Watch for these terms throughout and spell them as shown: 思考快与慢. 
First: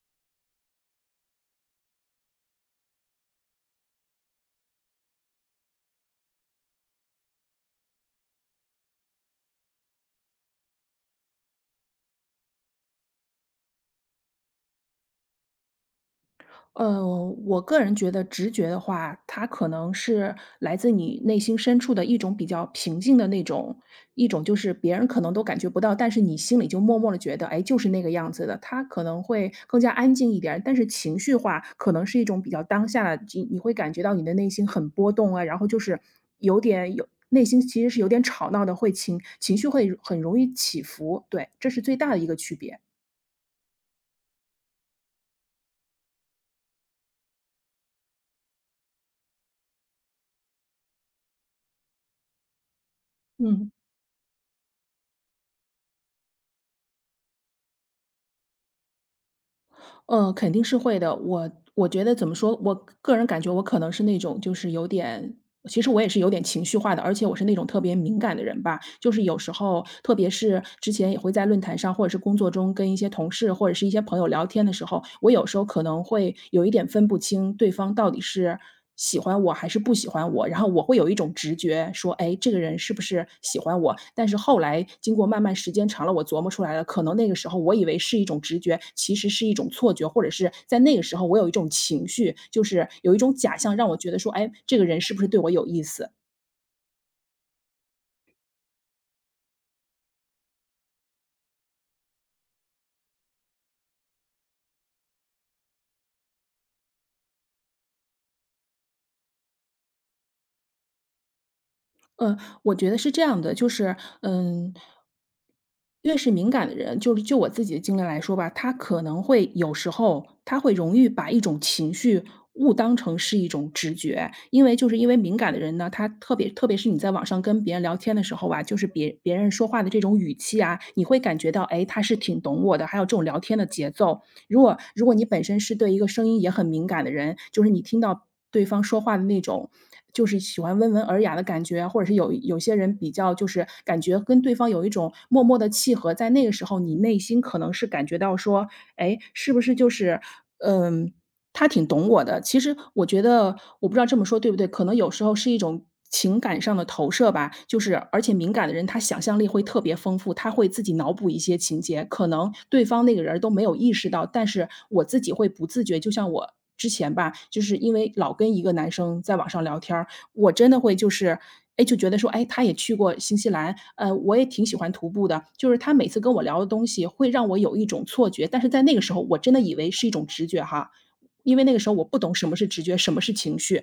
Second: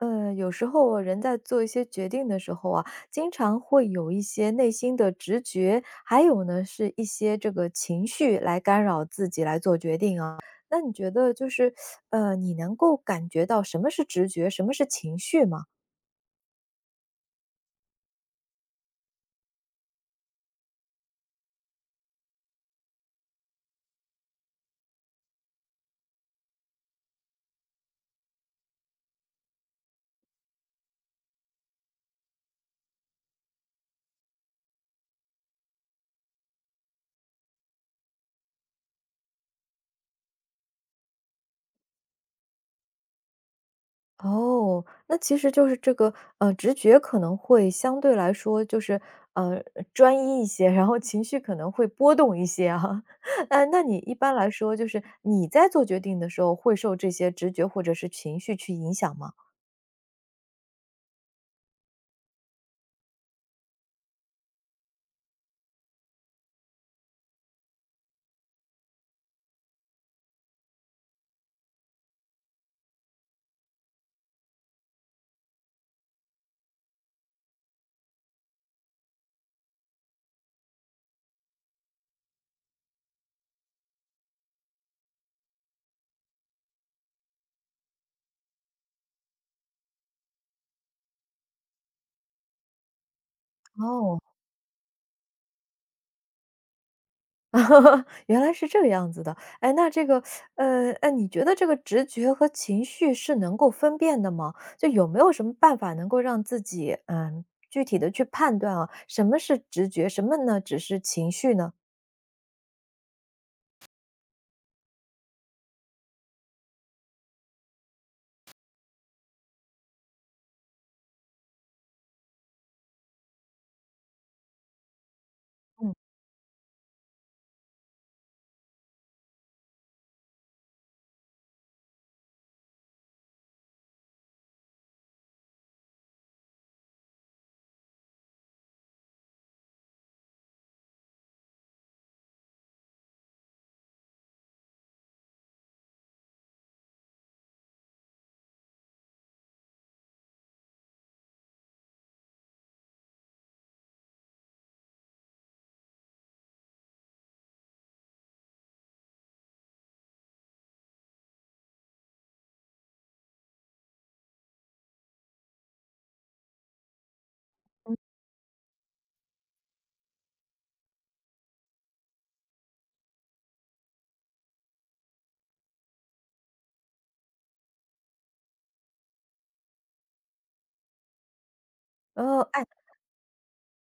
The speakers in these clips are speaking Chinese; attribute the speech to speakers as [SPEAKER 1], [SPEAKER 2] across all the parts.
[SPEAKER 1] 有时候啊人在做一些决定的时候啊，经常会有一些内心的直觉，还有呢是一些这个情绪来干扰自己来做决定啊。那你觉得就是，你能够感觉到什么是直觉，什么是情绪吗？
[SPEAKER 2] 呃，我个人觉得直觉的话，它可能是来自你内心深处的一种比较平静的那种，一种就是别人可能都感觉不到，但是你心里就默默的觉得，哎，就是那个样子的。它可能会更加安静一点儿，但是情绪化可能是一种比较当下的，你会感觉到你的内心很波动啊，然后就是有点有内心其实是有点吵闹的，会情绪会很容易起伏，对，这是最大的一个区别。
[SPEAKER 1] 哦，那其实就是这个，直觉可能会相对来说就是，呃，专一一些，然后情绪可能会波动一些啊。
[SPEAKER 2] 嗯。
[SPEAKER 1] 那你一般来说就是你在做决定的时候，会受这些直觉或者是情绪去影响吗？
[SPEAKER 2] 肯定是会的。我觉得怎么说，我个人感觉我可能是那种就是有点，其实我也是有点情绪化的，而且我是那种特别敏感的人吧。就是有时候，特别是之前也会在论坛上，或者是工作中跟一些同事或者是一些朋友聊天的时候，我有时候可能会有一点分不清对方到底是喜欢我还是不喜欢我，然后我会有一种直觉说，哎，这个人是不是喜欢我？但是后来经过慢慢时间长了，我琢磨出来了，可能那个时候我以为是一种直觉，其实是一种错觉，或者是在那个时候我有一种情绪，就是有一种假象，让我觉
[SPEAKER 1] 哦。
[SPEAKER 2] 得说，哎，这个人是不是对我有意思？
[SPEAKER 1] 原来是这个样子的。哎，那这个，哎，你觉得这个直觉和情绪是能够分辨的吗？就有没有什么办法能够让自己，嗯，具体的去判断啊，什么是直觉，什么呢只是情绪呢？
[SPEAKER 2] 呃，我觉得是这样的，就是，嗯，越是敏感的人，就是就我自己的经历来说吧，他可能会有时候他会容易把一种情绪误当成是一种直觉，因为敏感的人呢，
[SPEAKER 1] 嗯。
[SPEAKER 2] 他特别是你在网上跟别人聊天的时候吧，就是别人说话的这种语气啊，你会感觉到，哎，他是挺懂我的，还有这种聊天的节奏，如果你本身是对一个声音也很敏感的人，就是你听到对方说话的那种，就是喜欢温文尔雅的感觉，或者是有些人比较就是感觉跟对方有一种默默的契合，在那个时候，你内心可能是感觉到说，哎，是不是就是，嗯、他挺懂我的。其实我觉得，我不知道这么说对不对，可能有时候是一种情感上的投射吧。就是而且敏感的人，他想象力会特别丰富，他会自己脑补一些情节，可能对方那个人儿都没有意识到，但是我自己会不自觉。就像我之前吧，就是因为老跟一个男生在网上聊天儿，我真的会就是。哎，就觉得说，哎，他也去过新西兰，我也挺喜欢徒步的。就是他每次跟我聊的东西，会让我有一种错觉，但是在那个时候，我真的以为是一种直觉哈，因为那个时候我不懂什么
[SPEAKER 1] 哎。
[SPEAKER 2] 是直觉，什么是情绪，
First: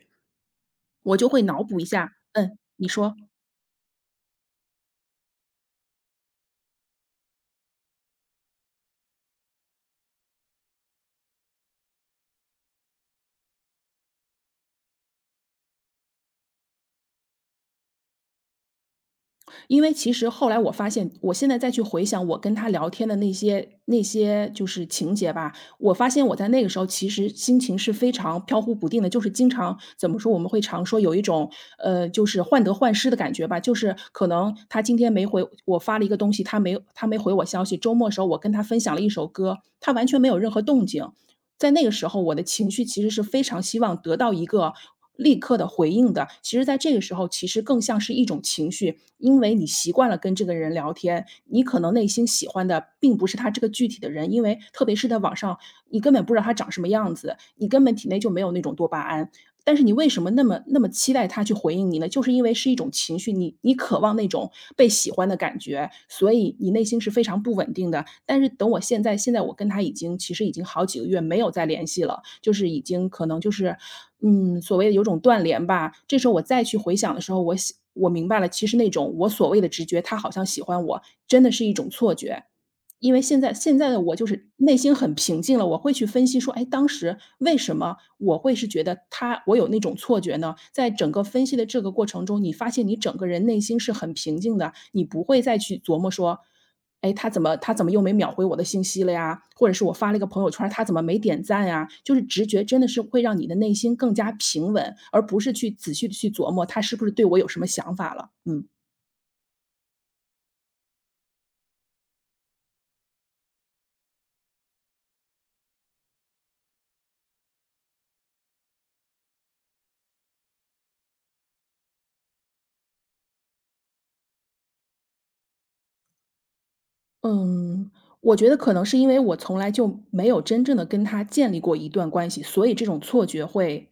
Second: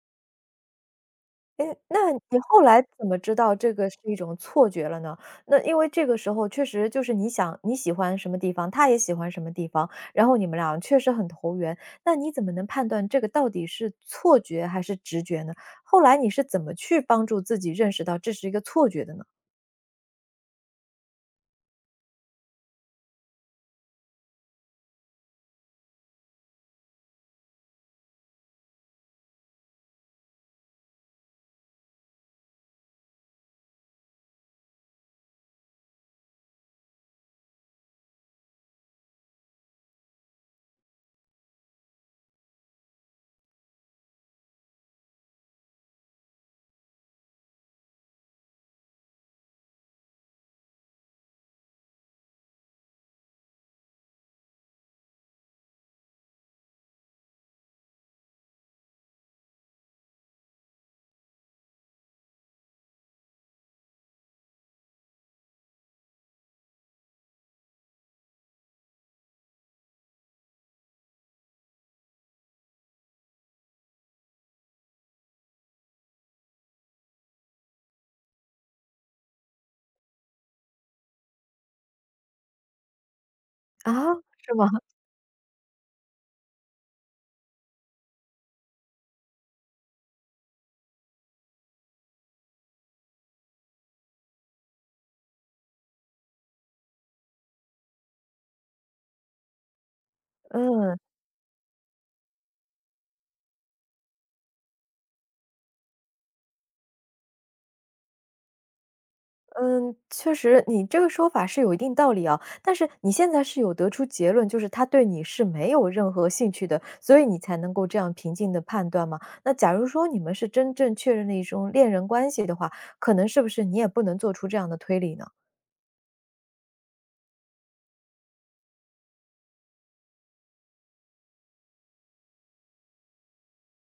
[SPEAKER 2] 我就会脑
[SPEAKER 1] 哎，
[SPEAKER 2] 补一
[SPEAKER 1] 那
[SPEAKER 2] 下。
[SPEAKER 1] 你
[SPEAKER 2] 嗯，
[SPEAKER 1] 后来
[SPEAKER 2] 你
[SPEAKER 1] 怎
[SPEAKER 2] 说。
[SPEAKER 1] 么知道这个是一种错觉了呢？那因为这个时候确实就是你想你喜欢什么地方，他也喜欢什么地方，然后你们俩确实很投缘，那你怎么能判断这个到底是错觉还是直觉呢？后来你是怎么去帮助自己认识到这是一个错觉的呢？
[SPEAKER 2] 因为其实后来我发现，我现在再去回想我跟他聊天的那些就是情节吧，我发现我在那个时候其实心情是非常飘忽不定的，就是经常怎么说，我们会常说有一种，就是患得患失的感觉吧。就是可能他今天没回我发了一个东西，他没回我消息，周末时候我跟他分享了一首歌，他完全没有任何动静。在那个时候，我的情绪其实是非常希望得到一个立刻的回应的。其实在这个时候，其实更像是一种情绪，因为你习惯了跟这个人聊天，你可能内心喜欢的并不是他这个具体的人，因为特别是在网上，你根本不知道他长什么样子，你根本体内就没有那种多巴胺。但是你为什么那么期待他去回应你呢？就是因为是一种情绪，你渴望那种被喜欢的感觉，所以你内心是非常不稳定的。但是等我现在，现在我跟他已经其实已经好几个月没有再联系了，就是已经可能就是，嗯，所谓的有种断联吧。这时候我再去回想的时候，我想我明白了，其实那种我所谓的直觉，他好像喜欢我，真的是一种错觉。因为现在的
[SPEAKER 1] 啊，
[SPEAKER 2] 我就是
[SPEAKER 1] 是吗？
[SPEAKER 2] 内心很平静了，我会去分析说，哎，当时为什么我会是觉得他我有那种错觉呢？在整个分析的这个过程中，你发现你整个人内心是很平静的，你不会再去琢磨说，哎，他怎么又没秒回我的信息了呀？或者是我发了一个朋友圈儿他怎
[SPEAKER 1] 嗯。
[SPEAKER 2] 么没点赞呀？就是直觉真的是会让你的内心更加平稳，而不是去仔细的去琢磨他是不是对我有什么想法了。嗯。
[SPEAKER 1] 嗯，确实，你这个说法是有一定道理啊。但是你现在是有得出结论，就是他对你是没有任何兴趣的，所以你才能够这样平静的判断吗？那假如说你们是真正确认了一种恋人关系的话，可能是不是你也不能做出这样的推理呢？
[SPEAKER 2] 嗯，我觉得可能是因为我从来就没有真正的跟他建立过一段关系，所以这种错觉会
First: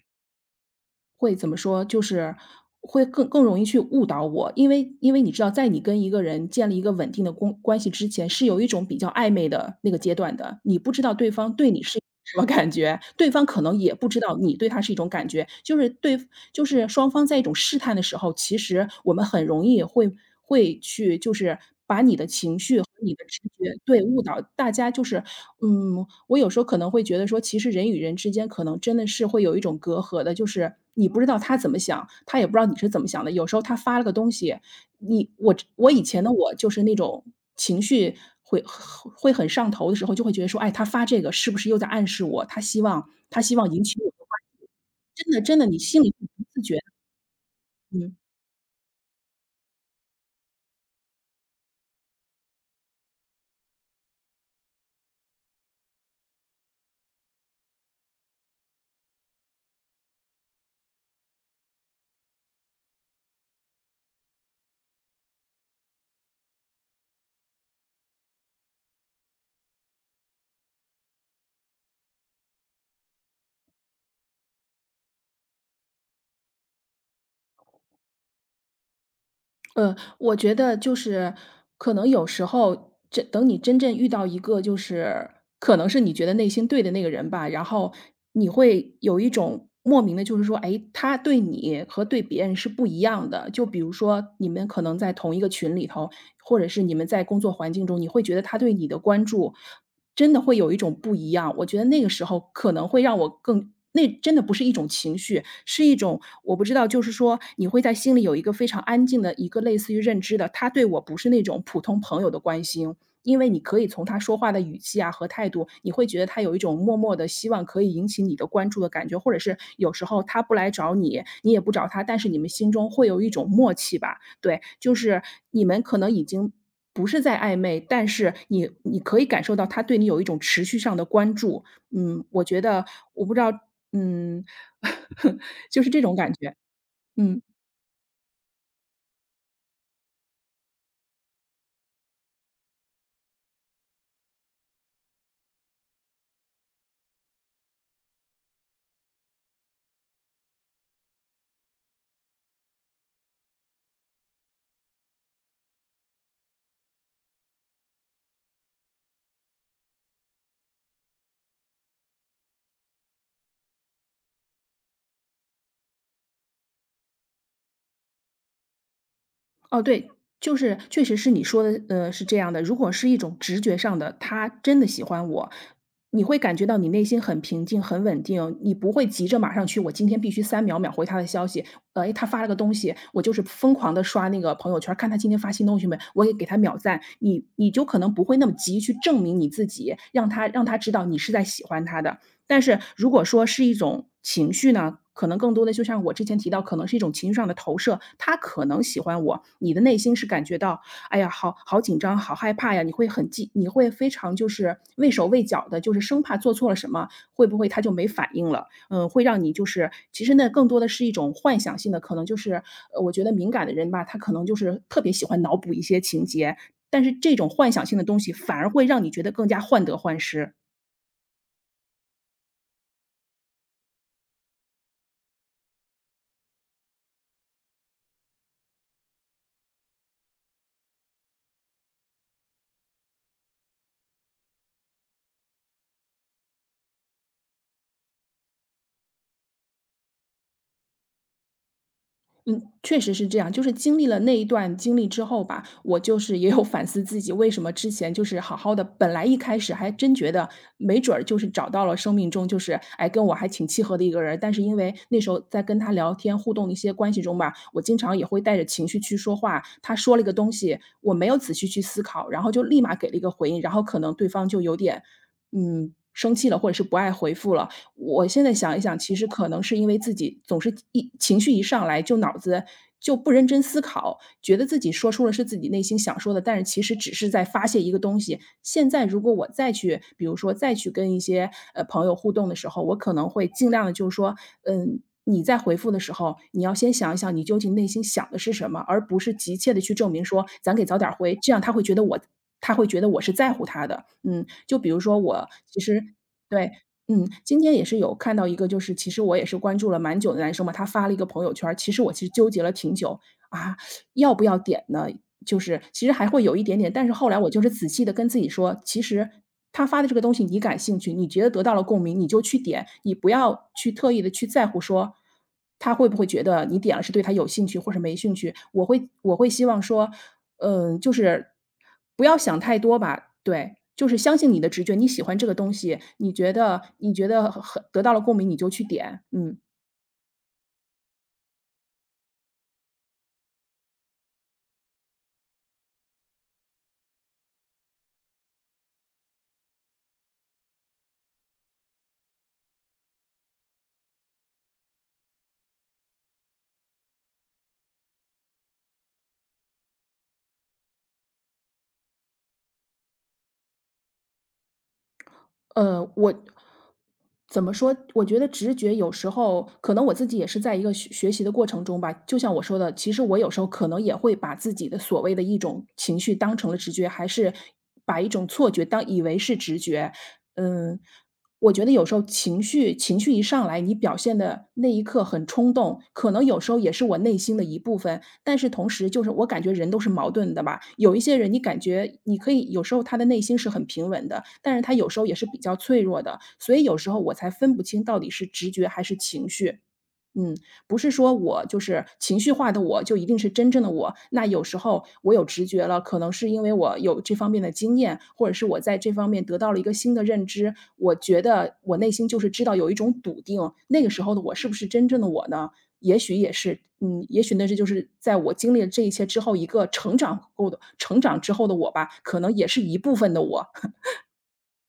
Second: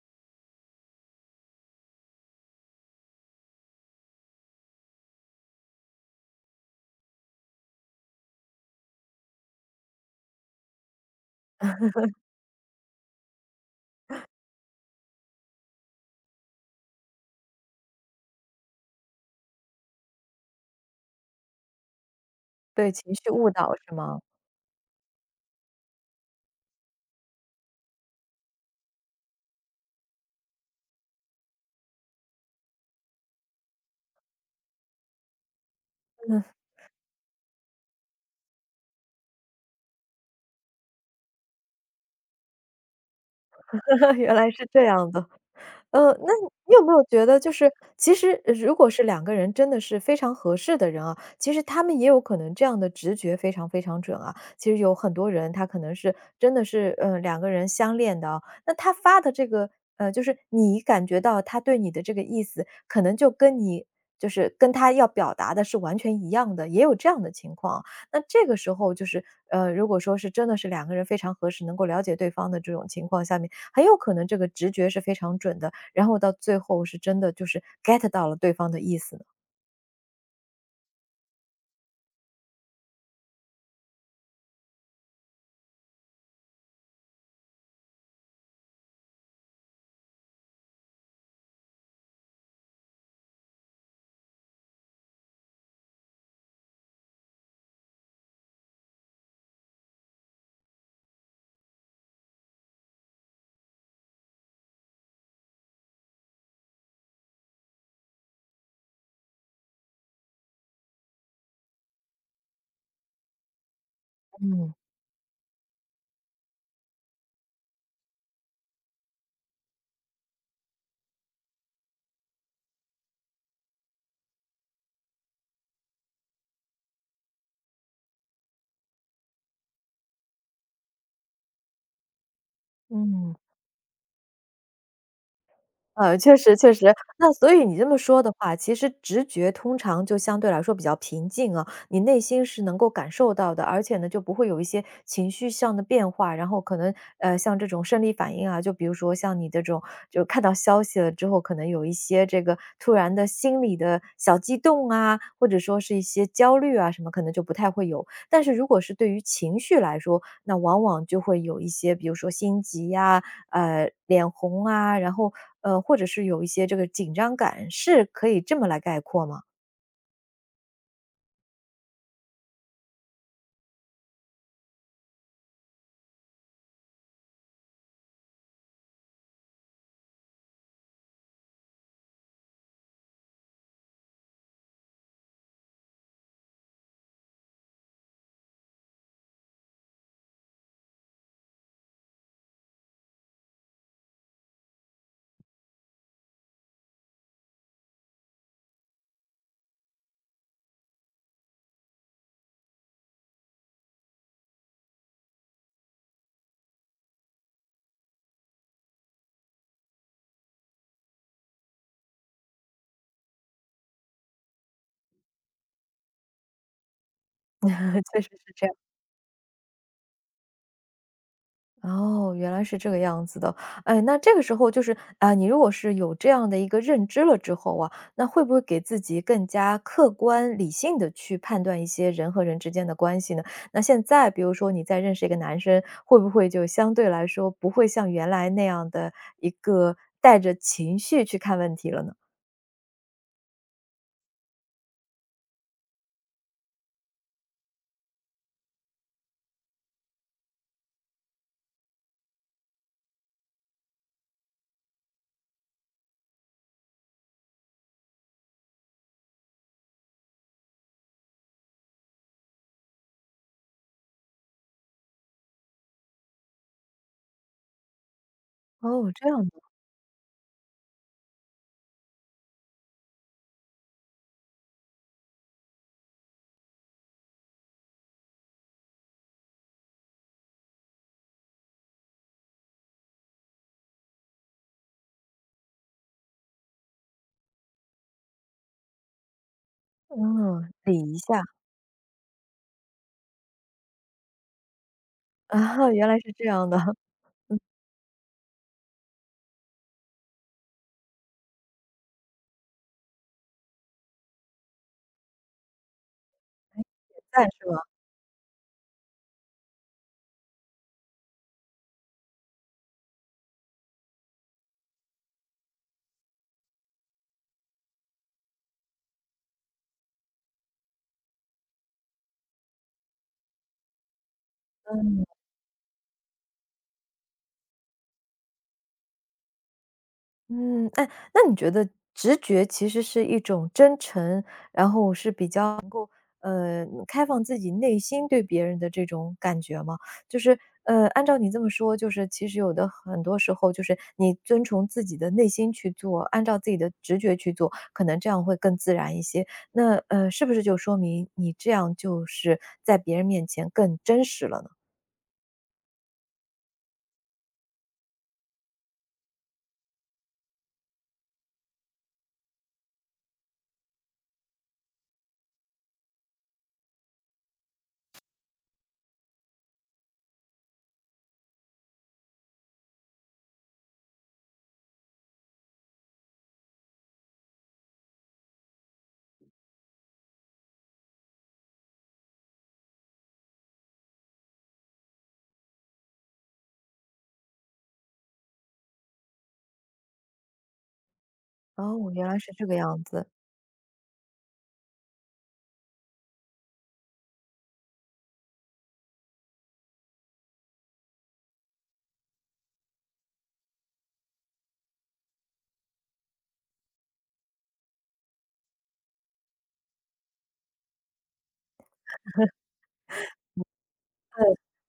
[SPEAKER 2] 会怎么说，就是会更容易去误导我。因为你知道，在你跟一个人建立一个稳定的关系之前，是有一种比较暧昧的那个阶段的，你不知道对方对你是什么感觉？对方可能也不知道你对他是一种感觉，就是对就是双方在一种试探的时候，其实我们很容易会会去就是把你的情绪和
[SPEAKER 1] 被
[SPEAKER 2] 你
[SPEAKER 1] 情
[SPEAKER 2] 的
[SPEAKER 1] 绪
[SPEAKER 2] 直
[SPEAKER 1] 误
[SPEAKER 2] 觉
[SPEAKER 1] 导是
[SPEAKER 2] 对，
[SPEAKER 1] 吗？
[SPEAKER 2] 误导大家就是。嗯，我有时候可能会觉得说，其实人与人之间可能真的是会有一种隔阂的，就是你不知道他怎么想，他也不知道你是怎么想的。有时候他发了个东西，你我以前的我就 是那种情绪会会很上头的时候，就会觉得说，哎，他发这个是不是又在暗示我？他希望引起我的关
[SPEAKER 1] 原来是这样
[SPEAKER 2] 注，
[SPEAKER 1] 的。
[SPEAKER 2] 真的真的，你心里不
[SPEAKER 1] 那
[SPEAKER 2] 自
[SPEAKER 1] 你
[SPEAKER 2] 觉，
[SPEAKER 1] 有没有觉得就是其
[SPEAKER 2] 嗯。
[SPEAKER 1] 实如果是两个人真的是非常合适的人啊，其实他们也有可能这样的直觉非常非常准啊。其实有很多人他可能是真的是，两个人相恋的啊，那他发的这个就是你感觉到他对你的这个意思，可能就跟你就是跟他要表达的是完全一样的，也有这样的情况啊。那这个时候就是，如果说是真的是两个人非常合适，能够了解对方的这种情况下面，很有可能这个直觉是非常准的。然后到最后是真的就是 get 到了对方的意思呢？
[SPEAKER 2] 我觉得就是可能有时候这等你真正遇到一个就是可能是你觉得内心对的那个人吧，然后你会有一种莫名的，就是说，哎，他对你和对别人是不一样的。就比如说你们可能在同一个群里头，或者是你们在工作环境中，你会觉得他对你的关注真的会有一种不一样。我觉得那个时候可能会让我更那真的不是一种情绪，是一种我不知道，就是说你会在心里有一个非常安静的一个类似于认知的，他对我不是那种普通朋友的关心。因为你可以从他说话的
[SPEAKER 1] 嗯
[SPEAKER 2] 语气啊和态度，你会觉得他有一种默默的希望可以引起你的关注的感觉，或者是有时候他不来找你，你也不找他，但是你们心中会有一种默契吧。对，就是你们可能已经不是在暧昧，但是你可以感受到他对你有一种持续上的关注。嗯，我觉得我不
[SPEAKER 1] 嗯。
[SPEAKER 2] 知道，嗯，就是这种感
[SPEAKER 1] 确
[SPEAKER 2] 觉，
[SPEAKER 1] 实确实。那
[SPEAKER 2] 嗯。
[SPEAKER 1] 所以你这么说的话，其实直觉通常就相对来说比较平静啊，你内心是能够感受到的，而且呢，就不会有一些情绪上的变化，然后可能，像这种生理反应啊，就比如说像你这种就看到消息了之后，可能有一些这个突然的心理的小激动啊，或者说是一些焦虑啊什么，可能就不太会有。但是如果是对于情绪来说，那往往就会有一些，比如说心急呀、脸红啊，然后，或者是有一些这个紧张感，是可以这么来概括吗？
[SPEAKER 2] 哦，对，就是确实是你说的，是这样的。如果是一种直觉上的，他真的喜欢我，你会感觉到你内心很平静、很稳定，你不会急着马上去，我今天必须三秒秒回他的消息。他发了个东西，我就是疯狂的刷那个朋友圈看他今天发新东西没，我也给他秒赞。你就可能不会那么急去证明你自己，让他知道你是在喜欢他的。但是如果说是一种情绪呢，可能更多的就像我之前提到，可能是一种情绪上的投射。他可能喜欢我，你的内心是感觉到，哎呀，好好紧张，好害怕呀，你会很记，你会非常就是畏手畏脚的，就是生怕做错了什么，会不会他就没反应了？嗯，会让你就是其实那更多的是一种幻想性的，可能就是我觉得敏感的人吧，他可能就是特别喜欢脑补一些情节，但是这种幻想性的 东
[SPEAKER 1] 确实
[SPEAKER 2] 西
[SPEAKER 1] 是
[SPEAKER 2] 反
[SPEAKER 1] 这
[SPEAKER 2] 而
[SPEAKER 1] 样。
[SPEAKER 2] 会让你觉得更加患得患失。
[SPEAKER 1] 哦，原来是这个样子的。哎，那这个时候就是，啊，你如果是有这样的一个认知了之后啊，那会不会给自己更加客观理性的去判断一些人和人之间的关系呢？那现在比如说你在认识一个男生，会不会就相对来说不会像原来那样的一个带着情绪去看问题了呢？
[SPEAKER 2] 嗯，确实是这样。就是经历了那一段经历之后吧，我就是也有反思自己，为什么之前就是好好的，本来一开始还真觉得没准儿就是找到了生命中就是，哎，跟我还挺契合的一个人儿。但是因为那时候在跟他聊天互动的一些关系中吧，我经常也会带着情绪去说话。他说了一个东西，我没有仔细去思考，然后就立马给了一个回应，然后可能对方就有点，嗯，生气了，或者是不爱回复了。我现在想一想，
[SPEAKER 1] 哦，
[SPEAKER 2] 其
[SPEAKER 1] 这
[SPEAKER 2] 实
[SPEAKER 1] 样
[SPEAKER 2] 可能
[SPEAKER 1] 的
[SPEAKER 2] 是因为自己总是一情绪一上来就脑子就不认真思考，觉得自己说出了是自己内心想说的，但是其实只是在发泄一个东西。现在如果我再去，比如说再去跟一些朋友互动的时候，我可能会尽量的，就是说，嗯。你在回复的时候，你要先想一想你究竟内心想的是什么，而不是急切的去证明说
[SPEAKER 1] 嗯，
[SPEAKER 2] 咱给早
[SPEAKER 1] 理
[SPEAKER 2] 点
[SPEAKER 1] 一
[SPEAKER 2] 回，
[SPEAKER 1] 下，
[SPEAKER 2] 这样他会觉得我是在乎他的。嗯，就比如说我其
[SPEAKER 1] 啊，
[SPEAKER 2] 实
[SPEAKER 1] 原来是这样
[SPEAKER 2] 对。
[SPEAKER 1] 的，很
[SPEAKER 2] 嗯，今天也是有看到一个，就是其实我也是关注了蛮久的男生嘛，他发了一个朋友圈儿。其实我其实纠结了挺久，啊，要不要点呢？就是其实还会有一点点，但是后来
[SPEAKER 1] 赞
[SPEAKER 2] 我就
[SPEAKER 1] 是
[SPEAKER 2] 是
[SPEAKER 1] 吧？
[SPEAKER 2] 仔细的跟自己说，其实他发的这个东西你感兴趣，你觉得得到了共鸣，你就去点，你不要去特意的去在乎说，他会不会觉得你点了是对他有兴趣或是没兴趣。我会希望说，嗯，就是不要想太多吧，对，就是相信你的直觉，你喜欢这个东西，你觉得很得到了共鸣，你就去点，嗯。
[SPEAKER 1] 嗯，哎，那你觉得直觉其实是一种真诚，然后是比较开放自己内心对别人的这种感觉吗？就是按照你这么说，就是其实有的很多时候，就是你遵从自己的内心去做，按照自己的直觉去做，可能这样会更自然一些。那是不是就说明你这样就是在别人面前更真实了呢？
[SPEAKER 2] 我怎么说？我觉得直觉有时候可能我自己也是在一个学习的过程中吧，就像我说的，其实我有时候可能也会把自己的所谓的一种情绪当成了直觉，还是把一种错觉当以为是直觉。嗯，我觉得有时候情绪一上来，你表现的那一刻很冲动，可能有时候也是我内心的一部分。但是同时就是我感觉人都是矛盾的吧，有一些人你感觉你可以有时候他的内心是很平稳的，但是他有时候也是比较脆弱的，所以有时候我才分不清到底是直觉还是情绪。嗯，不是说我就是
[SPEAKER 1] 哦，原来
[SPEAKER 2] 情
[SPEAKER 1] 是
[SPEAKER 2] 绪
[SPEAKER 1] 这
[SPEAKER 2] 化
[SPEAKER 1] 个
[SPEAKER 2] 的我
[SPEAKER 1] 样
[SPEAKER 2] 就一
[SPEAKER 1] 子。
[SPEAKER 2] 定是真正的我。那有时候我有直觉了，可能是因为我有这方面的经验，或者是我在这方面得到了一个新的认知，我觉得我内心就是知道有一种笃定，那个时候的我是不是真正的我呢？也许也是，嗯，也许那这就是在我经历了这一切之后，一个成长之后的我吧，可能也是一部分的我。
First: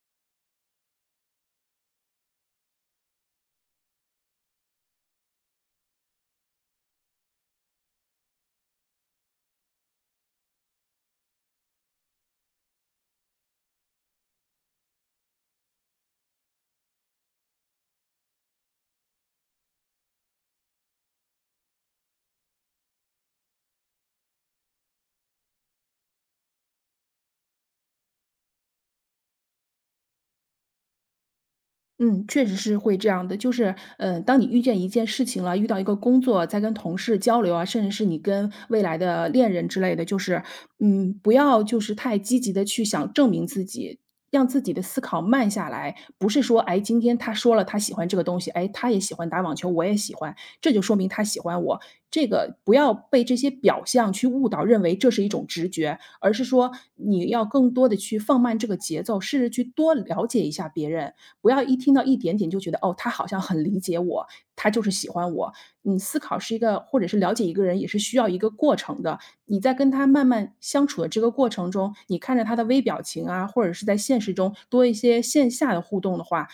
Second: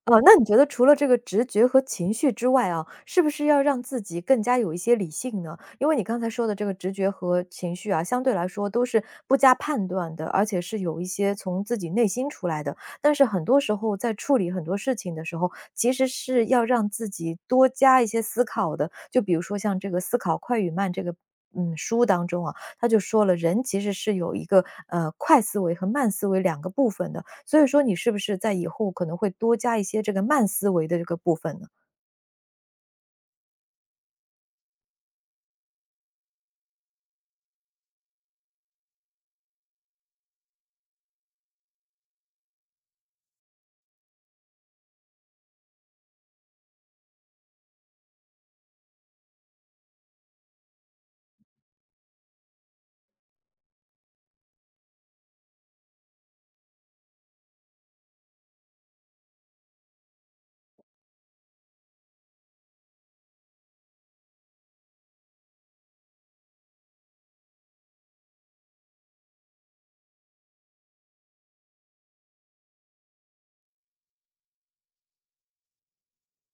[SPEAKER 1] 哦，那你觉得除了这个直觉和情绪之外啊，是不是要让自己更加有一些理性呢？因为你刚才说的这个直觉和情绪啊，相对来说都是不加判断的，而且是有一些从自己内心出来的。但是很多时候在处理很多事情的时候，其实是要让自己多加一些思考的。就比如说像这个《思考快与慢》这个。嗯，书当中啊，他就说了，人其实是有一个快思维和慢思维两个部分的。所以说你是不是在以后可能会多加一些这个慢思维的这个部分呢？
[SPEAKER 2] 嗯，确实是会这样的。就是，嗯，当你遇见一件事情了，遇到一个工作，在跟同事交流啊，甚至是你跟未来的恋人之类的，就是，嗯，不要就是太积极的去想证明自己，让自己的思考慢下来。不是说，哎，今天他说了他喜欢这个东西，哎，他也喜欢打网球，我也喜欢，这就说明他喜欢我。这个不要被这些表象去误导，认为这是一种直觉，而是说你要更多的去放慢这个节奏，试着去多了解一下别人。不要一听到一点点就觉得哦，他好像很理解我，他就是喜欢我。你思考是一个，或者是了解一个人，也是需要一个过程的。你在跟他慢慢相处的这个过程中，你看着他的微表情啊，或者是在现实中多一些线下的互动的话，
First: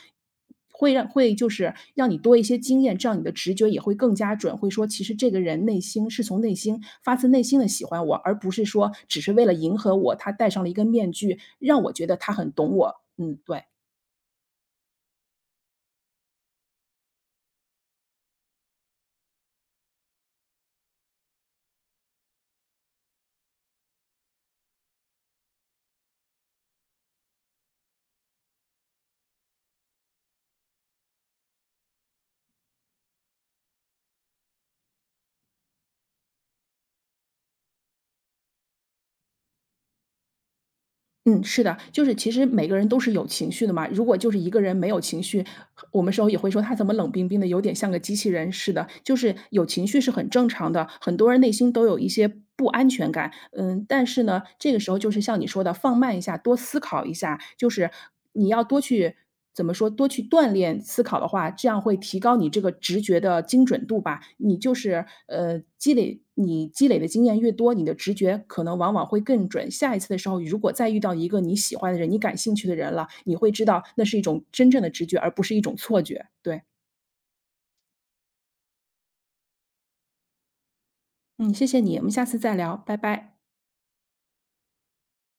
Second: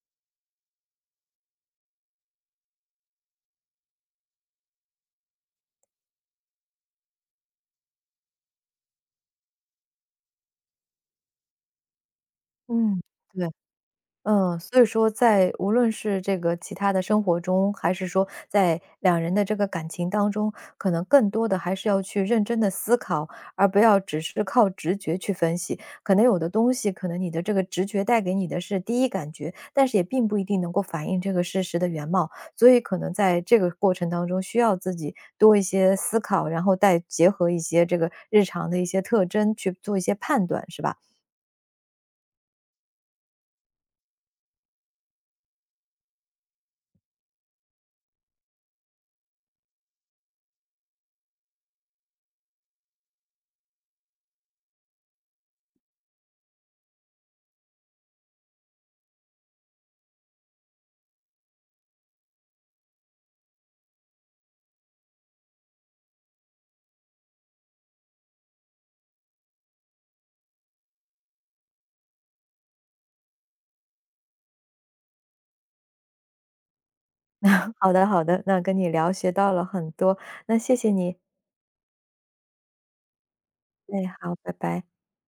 [SPEAKER 2] 会就是让你多一些经验，这样你的直觉也会更加准，会说其实这个人内心是从内心发自内心的喜欢我，而不是说只是为了迎合我，他戴上了一个面具，让我觉得他很懂
[SPEAKER 1] 嗯。
[SPEAKER 2] 我。嗯，
[SPEAKER 1] 对。
[SPEAKER 2] 对。
[SPEAKER 1] 嗯，所以说在无论是这个其他的生活中，还是说在两人的这个感情当中，可能更多的还是要去认真的思考，而不要只是靠直觉去分析。可能有的东西，可能你的这个直觉带给你的是第一感觉，但是也并不一定能够反映这个事实的原貌。所以可能在这个过程当中，需要自己多一些思考，然后再结合一些这个日常的一些特征去做一些判断，是吧？
[SPEAKER 2] 嗯，是的，就是其实每个人都是有情绪的嘛。如果就是一个人没有情绪，我们时候也会说他怎么冷冰冰的，有点像个机器人似的。就是有情绪是很正常的，很多人内心都有一些不安全感。嗯，但是呢，这个时候就是像你说的，放慢一下，多思考一下，就是你要多去怎么说，多去锻炼思考的话，这样会提高你这个直觉的精准度吧。你就是，呃，你积累的经验越多，你的直觉可能往往会更准。下一次的时候，如果再遇到一个你喜欢的人、你感兴趣的人了，你会知道那是一种真正的直觉，而不是一种错觉。对，
[SPEAKER 1] 好的好的，那跟你聊学到了很多，那谢谢你。
[SPEAKER 2] 嗯，谢谢你，我们下次再聊，拜拜。
[SPEAKER 1] 哎，好，拜拜。